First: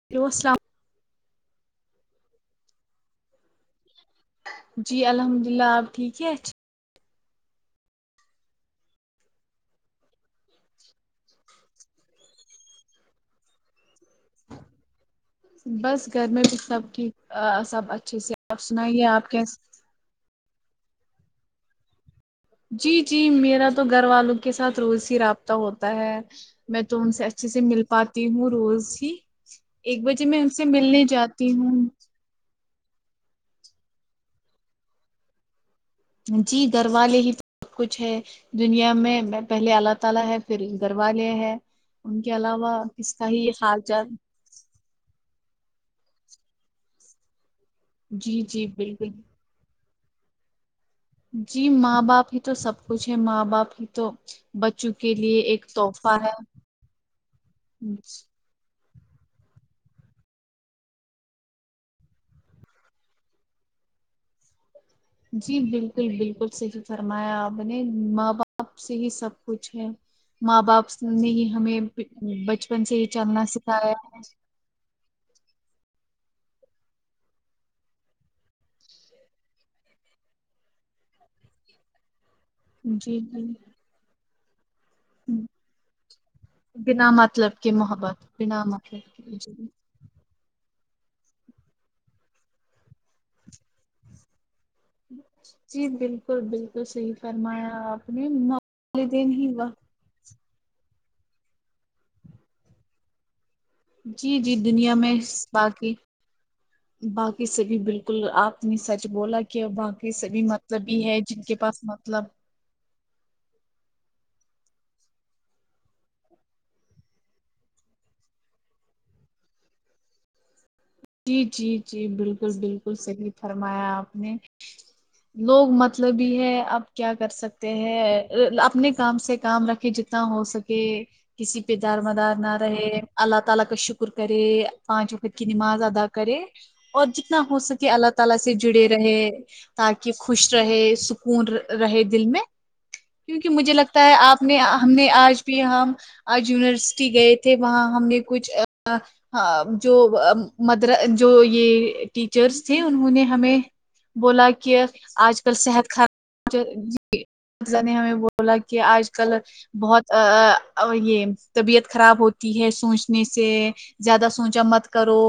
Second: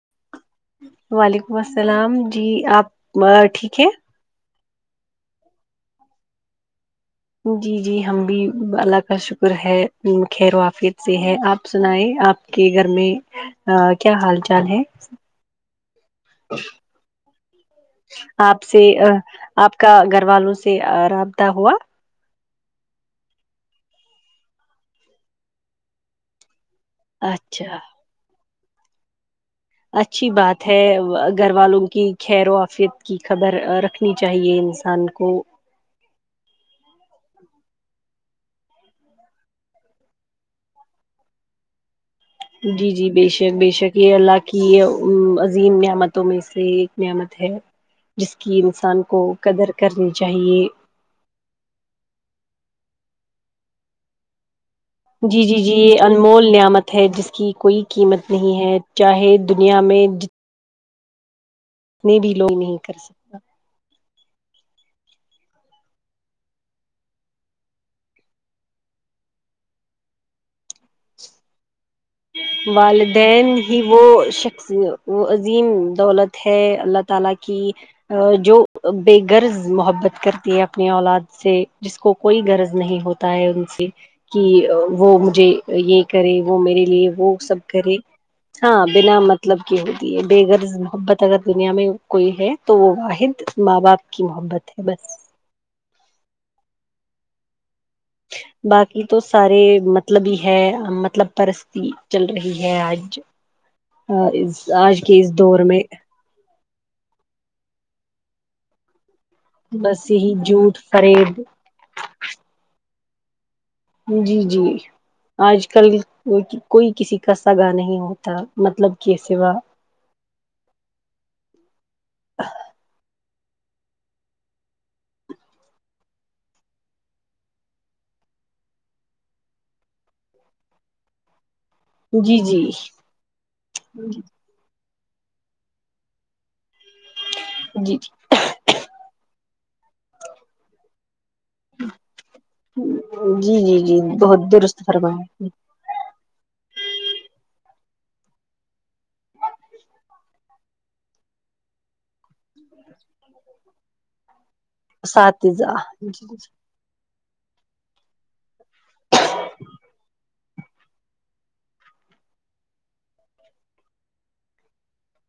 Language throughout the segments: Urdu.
[unintelligible] وعلیکم السلام جی آپ ٹھیک ہیں جی الحمد للہ آپ ٹھیک ہے جی جی ہم بھی اللہ کا شکر ہے خیر وافیت سے ہے آپ سنائیں آپ کہ گھر میں کیا حال چال ہے بس گھر میں بھی سب ٹھیک سب اچھ آپ سے آپ کا گھر والوں سے رابطہ ہوا جی جی میرا تو گھر والوں کے ساتھ روز ہی رابطہ ہوتا ہے میں تو ان سے اچھے سے اچھا مل پاتی ہوں روز ہی ایک بجے اچھی میں ان سے بات ہے ملنے جاتی گھر ہوں والوں کی خیر و آفیت کی خبر رکھنی چاہیے انسان کو جی گھر والے ہی سب کچھ ہے دنیا میں پہلے اللہ تعالی ہے پھر گھروا لے ہے ان کے علاوہ جی جی کس بے کا ہی شک بے حال شک چال یہ اللہ کہ عظیم نعمتوں میں سے ایک نعمت ہے جس جی کی جی انسان بالکل کو قدر کرنی چاہیے جی ماں باپ ہی تو سب کچھ ہے ماں باپ ہی تو بچوں کے لیے جی جی ایک جی یہ تحفہ ہے انمول نعمت ہے جس کی کوئی قیمت نہیں ہیں چاہے دنیا میں جتنے اتنے بھی لوگ نہیں کر سکتے جی بالکل بالکل صحیح فرمایا آپ نے ماں باپ سے ہی سب کچھ ہے ماں باپ نے ہی ہمیں بچپن سے ہی چلنا والدین ہی سکھایا وہ ہے شخص وہ عظیم دولت ہے اللہ تعالی کی جو بےغرض محبت کرتی ہے اپنے اولاد سے جس کو کوئی غرض نہیں جی ہوتا جی ہے ان سے کہ وہ مجھے یہ کرے وہ میرے لیے بنا وہ مطلب سب کے کرے محبت بنا ہاں مطلب بنا کے جی مطلب کہ ہو بےغرض محبت اگر دنیا میں کوئی ہے تو وہ واحد ماں باپ کی محبت ہے بس جی بالکل بالکل صحیح فرمایا آپ نے باقی تو والدین ہی سارے وقت مط مطلبی ہے مطلب پرستی چل رہی ہے آج جی اس جی دنیا آج میں کے اس دور میں باقی باقی سے بھی بالکل آپ نے سچ بولا کہ کہ بس باقی یہی سبھی جھوٹ مطلب بھی ہے جن فریب کے پاس مطلب جی جی آج کل کوئی کسی کا سگا نہیں ہوتا مطلب کےسوا جی جی جی بالکل بالکل صحیح فرمایا آپ نے لوگ مطلب بھی ہے اب کیا کر سکتے ہیں اپنے کام سے کام رکھے جتنا ہو سکے کے کسی پہ دار مدار جی نہ جی رہے اللہ تعالی کا شکر کرے پانچ وقت کی نماز کرے اور جتنا ہو سکے جی اللہ تعالی سے سے جڑے رہے تاکہ خوش رہے سکون رہے دل میں کیونکہ جی مجھے جی جی لگتا ہے آپ بہت نے درست ہم نے آج فرمایا بھی ہم آج یونیورسٹی گئے تھے وہاں ہم نے کچھ ا جو ا مدر جو یہ ٹیچرس تھے انہوں نے ہمیں بولا کہ آج کل اساتذہ صحت جی خراب ا نے ہمیں بولا کہ آج کل بہت یہ طبیعت خراب ہوتی ہے سوچنے سے زیادہ سونچا مت کرو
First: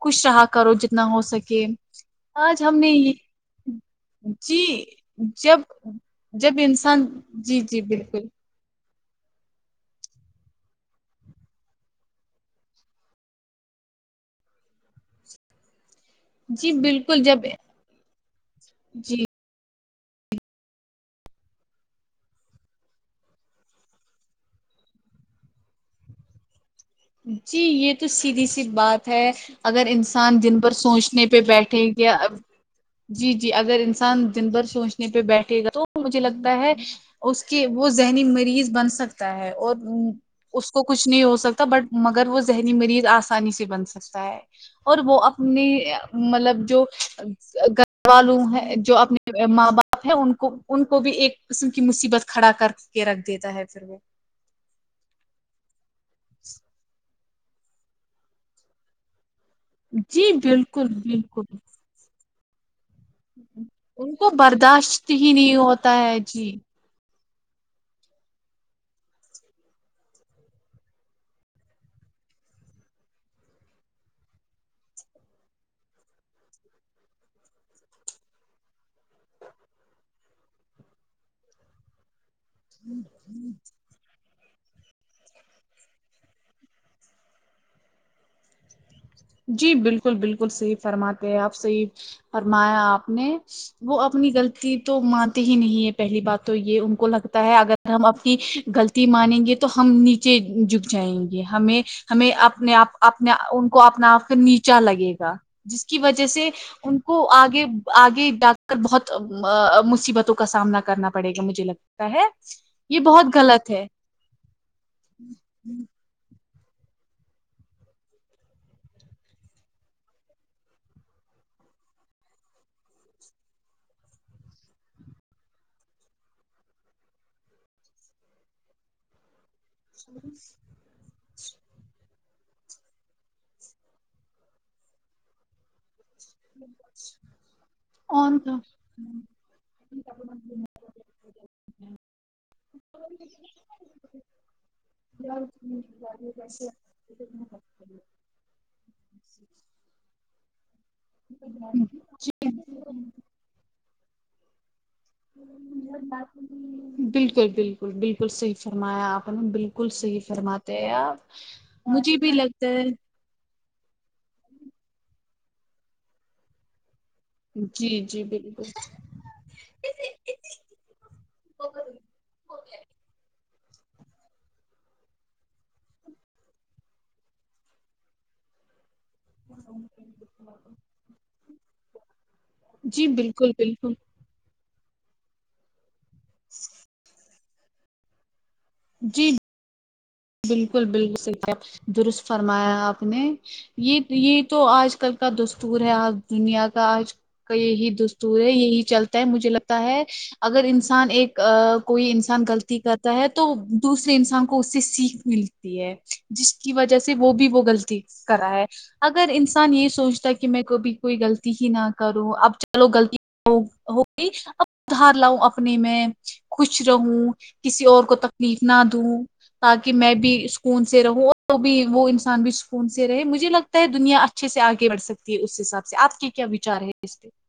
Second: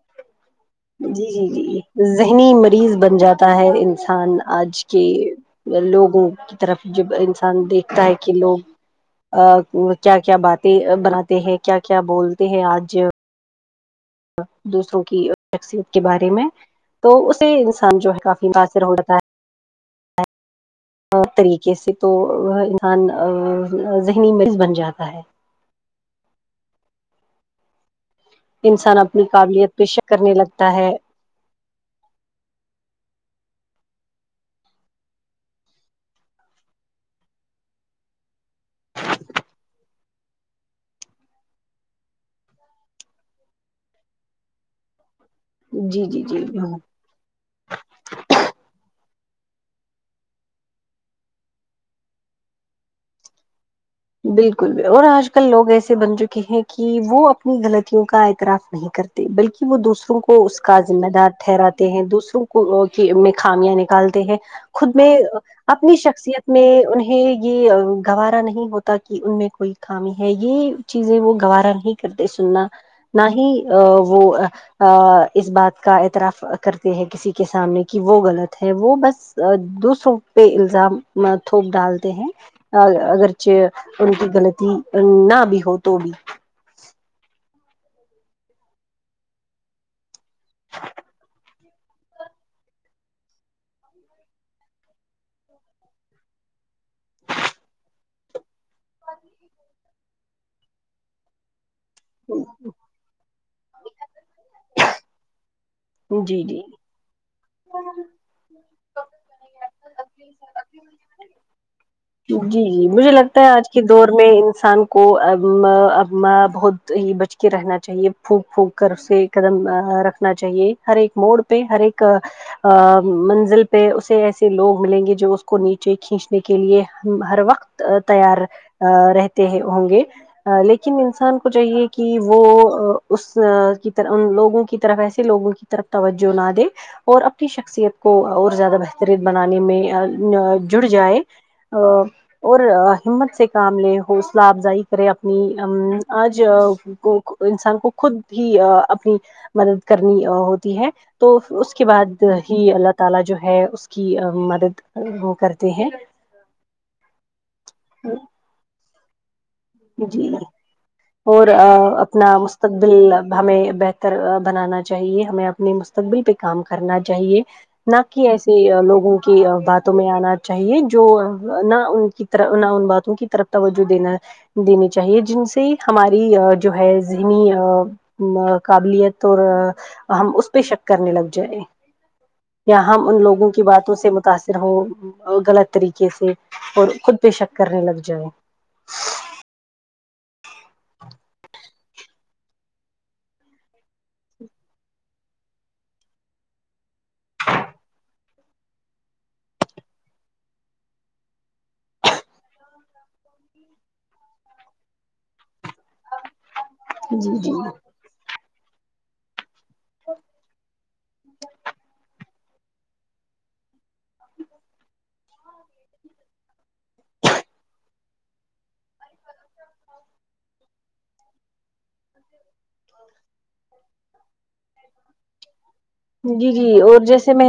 خوش رہا کرو جتنا ہو جی سکے جی ذہنی آج ہم نے مریض یہ بن جاتا ہے انسان جی آج کے جب لوگوں جب کی طرف انسان جب جی انسان جی دیکھتا ہے بالکل کہ لوگ کیا کیا باتیں بناتے ہیں کیا کیا بولتے ہیں آج دوسروں کی شخصیت کے بارے میں جی تو بالکل جب اسے انسان جو ہے کافی متاثر ہو بتا جی ہے طریقے سے تو انسان ذہنی مریض بن جاتا ہے جی یہ تو سیدھی سی انسان بات اپنی ہے قابلیت پہ اگر شک کرنے انسان دن بھر لگتا ہے سوچنے پہ بیٹھے ٹھیک ہے جی جی اگر انسان دن بھر سوچنے پہ بیٹھے گا تو مجھے لگتا ہے اس کے وہ ذہنی مریض بن سکتا ہے اور اس کو کچھ نہیں ہو سکتا تو بٹ مگر وہ ذہنی مریض آسانی سے بن سکتا ہے اور وہ اپنی جی جی جی مطلب جو گھر والالو ہے جو اپنے ماں باپ ہے ان کو ان کو بھی ایک قسم کی مصیبت کھڑا کر کے کے رکھ دیتا ہے پھر وہ بالکل اور آج کل لوگ ایسے بن چکے ہیں کہ وہ اپنی غلطیوں کا اعتراف نہیں کرتے بلکہ وہ دوسروں جی کو اس کا بالکل ذمہ دار بالکل ٹھہراتے ہیں دوسروں کو خامیاں ان نکالتے کو ہیں خود برداشت میں ہی نہیں ہوتا اپنی ہے شخصیت جی میں ان یہ گوارا نہیں ہوتا تکہ ان میں کوئی خامی ہے یہ چیزیں وہ گوارا نہیں کرتے سننا نہ ہی ا وہ آ اس بات کا اعتراف کرتے ہیں کسی کے سامنے کہ وہ غلط ہے وہ بس دوسرو پہ الزام تھوک ڈالتے ہیں اگر چہ ان کی غلط نہ بھی ہو تو بھی جی بالکل بالکل صحیح فرماتے ہیں آپ صحیح فرمایا آپ نے وہ اپنی غلطی تو مانتے ہی نہیں ہے پہلی بات تو یہ ان کو لگتا ہے اگر ہم اپنی غلط مانیں گے تو ہم نیچے جک جائیں گے ہمیں ہمیں اپنے آپ ان کو اپنا آپ کا نیچا لگے گا جس کی وجہ جی سے جی ان کو آگے آگے ڈاک کر بہت مصیبتوں کا سامنا کرنا پڑے گا مجھے لگتا ہے جی جی یہ مجھے بہت لگتا آج غلط کے ہے دور میں انسان کو اب مہ اب مہ بہت ہی بچ کے رہنا چاہیے پھونک پھونک کر اسے قدم رکھنا چاہیے ہر ایک موڑ پہ ہر ایک آ منزل پہ اسے ایسے لوگ ملیں گے جو اس کو نیچے کھینچنے کے لیے ہم ہر وقت تیار رہتے ہوں گے لیکن لن انسان کو چاہیے کہ وہ اس کی طرح ان لوگوں کی طرف ایسے لوگوں کی طرف توجہ نا دے اور اپنی شخصیت کو اور زیادہ بہترین بنانے میں جڑ جائے اور ہمت سے کام لیں حوصلہ افزائی کرے اپنی آج انسان کو خود ہی اپنی مدد کرنی ہوتی ہے تو اس کے بعد ہی اللہ تعالی جو ہے اس کی مدد وہ کرتے ہیں بالکل بالکل بالکل صحیح فرمایا آپ نے بالکل صحیح جی فرماتے ہیں آپ اور مجھے بھی اپنا لگتا ہے مستقبل ہمیں بہتر بنانا چاہیے ہمیں اپنے مستقبل پہ کام کرنا چاہیے نہ جی جی کہ ایسی بالکل لوگوں کی باتوں میں آنا چاہیے جو نہ ان کی طر نہ ان باتوں کی طرف توجہ دینا دینی چاہیے جن سے ہماری جو ہے ذہنی قابلیت تو ہم اس پہ شک کرنے لگ جائیں یا ہم جی ان لوگوں بالکل کی باتوں بالکل سے متاثر ہو غلط طریقے سے اور خود بے شک کرنے لگ جائے جی بالکل بالکل سحی درست فرمایا آپ نے یہ یہ تو آج کل کا دستور ہے آج دنیا کا آج یہی دستور ہے یہی چلتا ہے مجھے لگتا ہے اگر انسان ایک کوئی انسان غلطی کرتا ہے تو تو دوسرے انسان کو اس سے سیکھ ملتی ہے جس کی وجہ سے وہ جی بھی جی وہ غلط کرا ہے اگر انسان یہ سوچتا ہے کہ میں کبھی کوئی غلطی ہی نہ کروں اب چلو غلط ہو ہوگئی ادھار لاؤ نے میں خوش رہوں کسی اور کو تکلیف نہ دوں کہ میں بھی اسکون سے رہوں تو بھی وہ انسان بھی سکون سے رہے مجھے لگتا ہے دنیا اچھے سے آگے بڑھ سکتی ہے اس حساب سے آپ کی جی جی اور جیسے میں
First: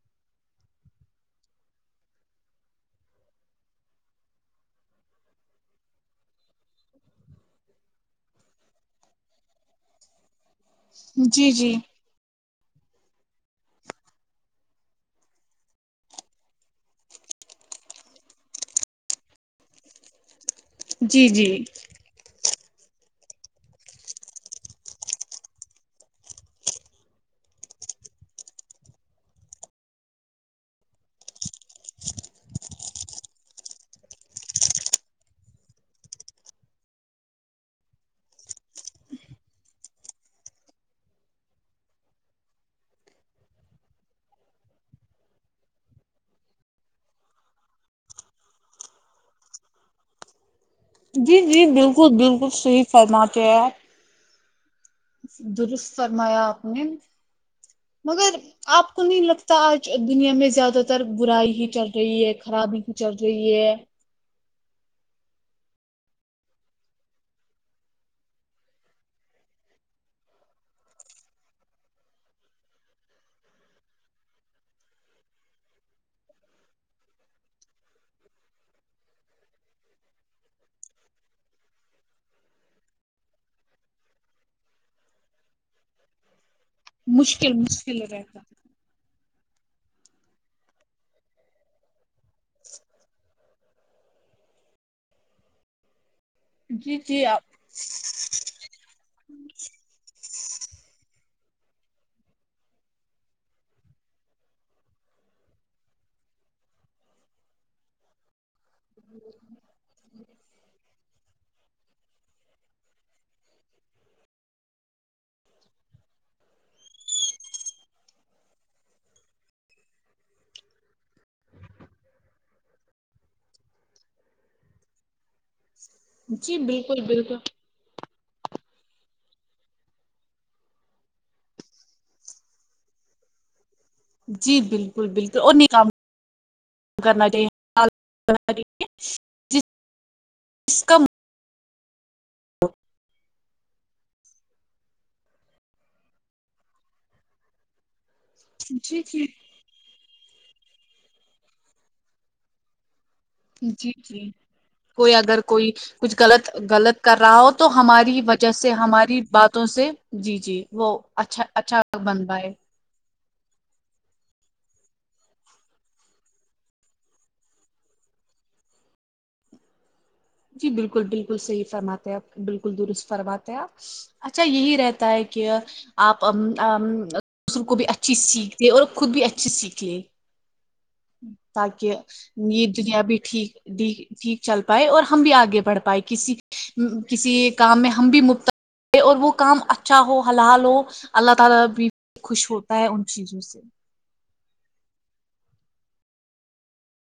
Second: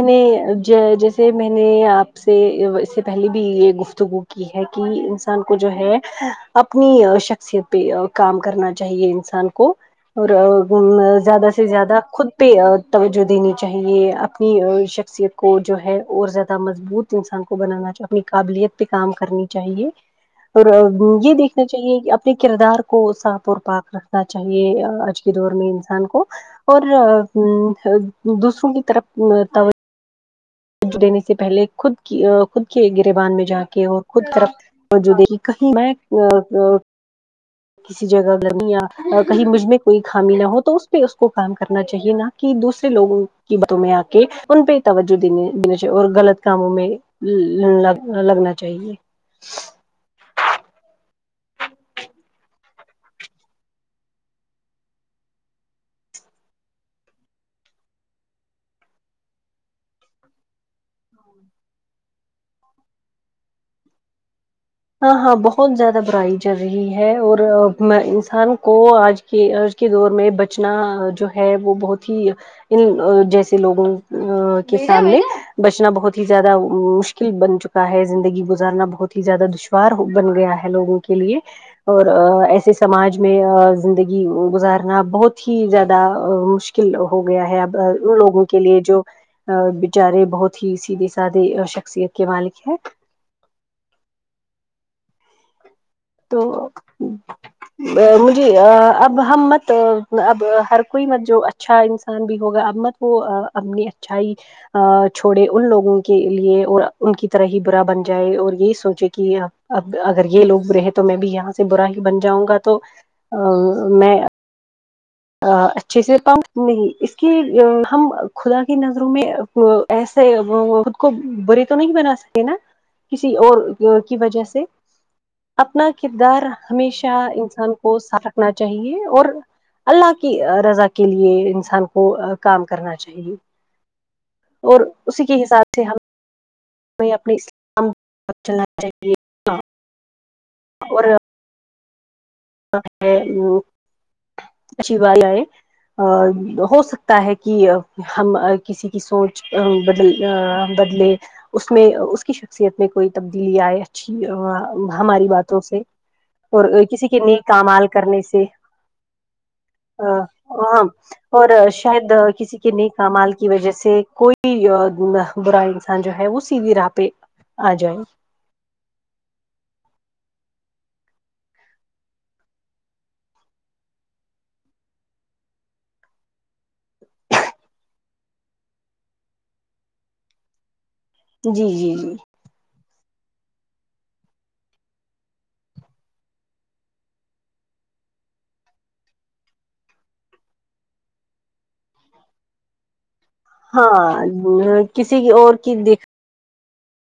ج جیسے سے میں نے آپ سے اس سے پہلے بھی یہ گفتگو کی ہے کہ انسان کو جو ہے اپنی شخصیت پہ کام کرنا چاہیے انسان کو اور مے زیادہ جی سے جی زیادہ خود پہ توجہ دینی چاہیے اپنی شخصیت کو جو ہے اور زیادہ مضبوط انسان کو بنانا چ جو اپنی قابلیت پہ کام کرنی چاہیے اور جی یہ دیکھ جی اپنے کردار کو صاپ اور پاک رکھنا چاہیے آج کے دور میں انسان کو اور دوسروں کی طرف تو دینے سے پہلے خود کی خود کے گریبان میں جنکھئے کے اور خود کر مجود کہیں میں کسی جگہ گرمیا کہیں مجھ میں کوئی خامی نہ ہو تو اس پہ اس کو کام کرنا چاہیے نا کی دوسرے لوگوں کی باتوں میں آ کے ان پہ توجہ دینے دین چاہیے اور غلط کاموں میں ل ل لگنا چاہیے جی جی بالکل بالکل صحیح فرماتے ہیں درست فرمایا آپ نے مگر آپ کو نہیں لگتا آج دنیا میں زیادہ تر برائی ہی چل رہی ہے خرابی بھی چل رہی ہے ہاں ہاں بہت زیادہ برائی چل رہی ہے اور انسان کو آج کہ آج کے دور میں بچنا جو ہے وہ بہت ہی ان جیسے لوگوں کے سامنے بچانا بہت ہی زیادہ مشکل بن چکا کا ہے زندگی گزارنا بہت ہی زیادہ دشوار بن گیا ہے لوگوں کے لیے اور ایسے سماج میں زندگی گزارنا بہت ہی زیادہ مشکل ک ہو گیا مشکل ہے اب مشکل ان رہتا لوگوں کے لیے جو بچارے بہت ہی سیدھے سادے شخصیت کے مالک ہے تو جی جی آپ مجھے اب ہم مت اب ہر کوئی مت جو اچھا انسان بھی ہوگا ابت وہ اپنی اچھائی ا چھوڑے ان لوگوں کے لیے اور ان کی طرح ہی برا بن جائے اور یہ سوچے کی اب اب اگر یہ لوگ برے ہے تو میں بھی یہاں سے برا ہی بن جاؤں گا تو ا میں اچھے سے پہچ نہیں اس کی ہم خدا کی نظروں میں وہ ایسے خود کو برے تو نہیں بنا سکے نا کسی اور کی وجہ سے اپنا کردار جی بالکل ہمیشہ بالکل انسان کو ساف رکھنا چاہیے اور اللہ کی رضا کے لیے انسان کو کام کرنا چاہیے جی اور بالکل اسی بالکل کے اور حساب نہیں سے کام ہمیں کرنا اپنے چاہیے اسلام چلنا [unintelligible] چ [unintelligible] جس کا اور [unintelligible] اچھی بات ہے ا ہو سکتا ہے کہ ہم کسی کی جی جی سوچ بدل بدلے اس میں اس کی شخصیت میں کوئی تبدیلی آئے جی اچھی جی کوئی ہماری اگر باتوں کوئی سے کچھ غلط اور غلط کسی کے رہا ہو نیک تو اعمال ہماری کرنے وجہ سے ہماری باتوں سے آ، جی جی ہاں وہ اچھا اور اچھا شاید بن پائے کسی کے نیک اعمال کی وجہ سے کوئی برا انسان جو ہے وہ سیدھی راہ پہ آ جاؤ جی بالکل بالکل صحیح فرماتے ہیں آپ بالکل درست فرماتے آپ اچھا یہی رہتا ہے کہ آپ دوسروں کو بھی اچھی سیکھ دیں اور خود بھی اچھی سیکھ لے جی تاکہ جی جی یہ دنیا بھی ٹھیک ٹھیک چل پائے اور ہم بھی آگے بڑھ پائے کسی کسی کام میں ہم بھی مبتلا اور وہ کام اچھا ہو حلال ہو اللہ تعالی بھی خوش ہوتا ہے ان چیزوں سے ہاں کسی کی اور کی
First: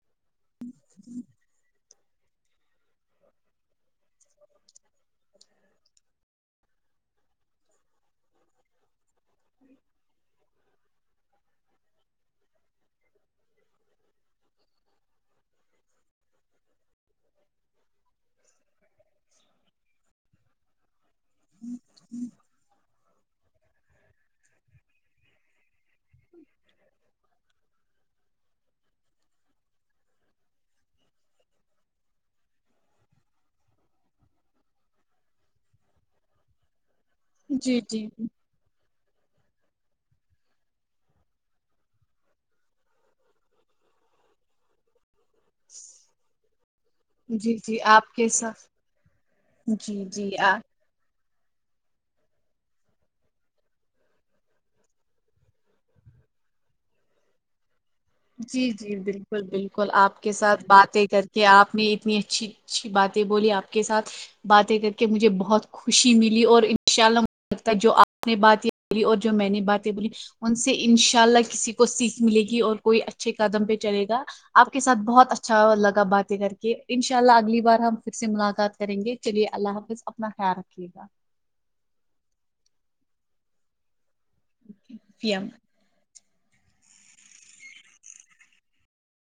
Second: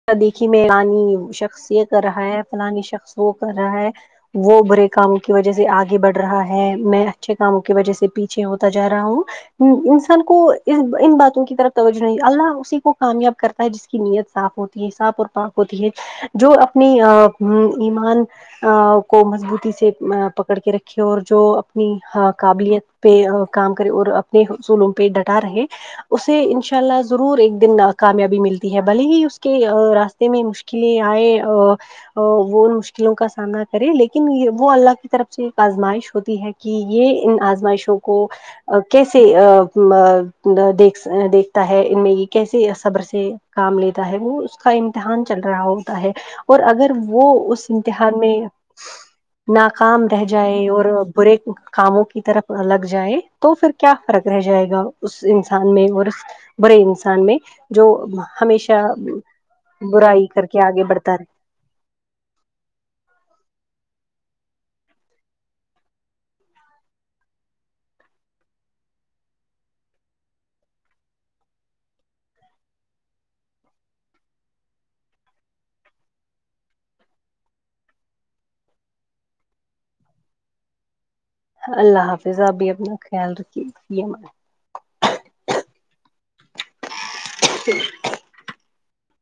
دیکھا دیکھی میں فلانی شخص یہ کر رہا ہے فلانی شخص وہ کر رہا ہے وہ برے کام کی وجہ سے آگے بڑھ رہا ہے میں اچھے کاموں کی وجہ سے پیچھے ہوتا جا رہا ہوں انسان کو ان باتوں کی طرف توجہ نہیں اللہ اسی کو کامیاب کرتا ہے جس کی نیت صاف ہو تی ہے صاف اور پاک ہوتی ہے جو اپنے ایمان کو مضبوطی سے پکڑ کے رکھے اور جو اپنی قابلیت پہ کام کرے اور اپنے اصولوں پہ ڈٹا رہے اسے ان شاء اللہ ضرور ایک دن نہ کامیابی ملتی ہے بھلے ہی اس کہ راستے میں مشکلیں آئے وہ ان مشکلوں کاسامنا کرے لیکن وہ اللہ کی طرف سےایک آزمائش ہوتی ہے کی یہ ان جی آزمائشوں جی کو کیسے دیک دیکھتا ہے ان میں یہ کیسے صبر سے کام لیتا ہے وہ کا امتحان چل رہا ہوتا ہے اور اگر وہ جی اس جی آپ امتحان کے میں ساتھ جی ناکام رہ جی آ جائے اور برے کاموں کی طرف لگ جائے تو پھر کیا فرق رہ جائے گا اس انسان میں اور برے انسان میں جو جی ہمیشہ جی بالکل بالکل آپ برائی کے کر ساتھ آگے باتیں بڑھتا رہتا کر کہ آپ نے اتنی اچھی اچھی باتیں بولی آپ کے ساتھ باتیں کر کے مجھے بہت خوشی ملی اور ان شاء اللہ مجھے لگتا ہے جو آپ نے باتیں بولی اور جو میں نے باتیں بولی ان سے ان شاء اللہ کسی کو سیکھ ملے گی اور کوئی اچھے قدم پہ چلے گا آپ کے ساتھ بہت اچھا لگا باتیں کر کے ان شاء اللہ اگلی بار ہم پھر سے ملاقات کریں گے چلیے اللہ حافظ اپنا خیال رکھیے گا اللہ حافظ اب بھی اپنا خیال رکھیے فی امان اللہ فی امان اللہ ی [inaudible]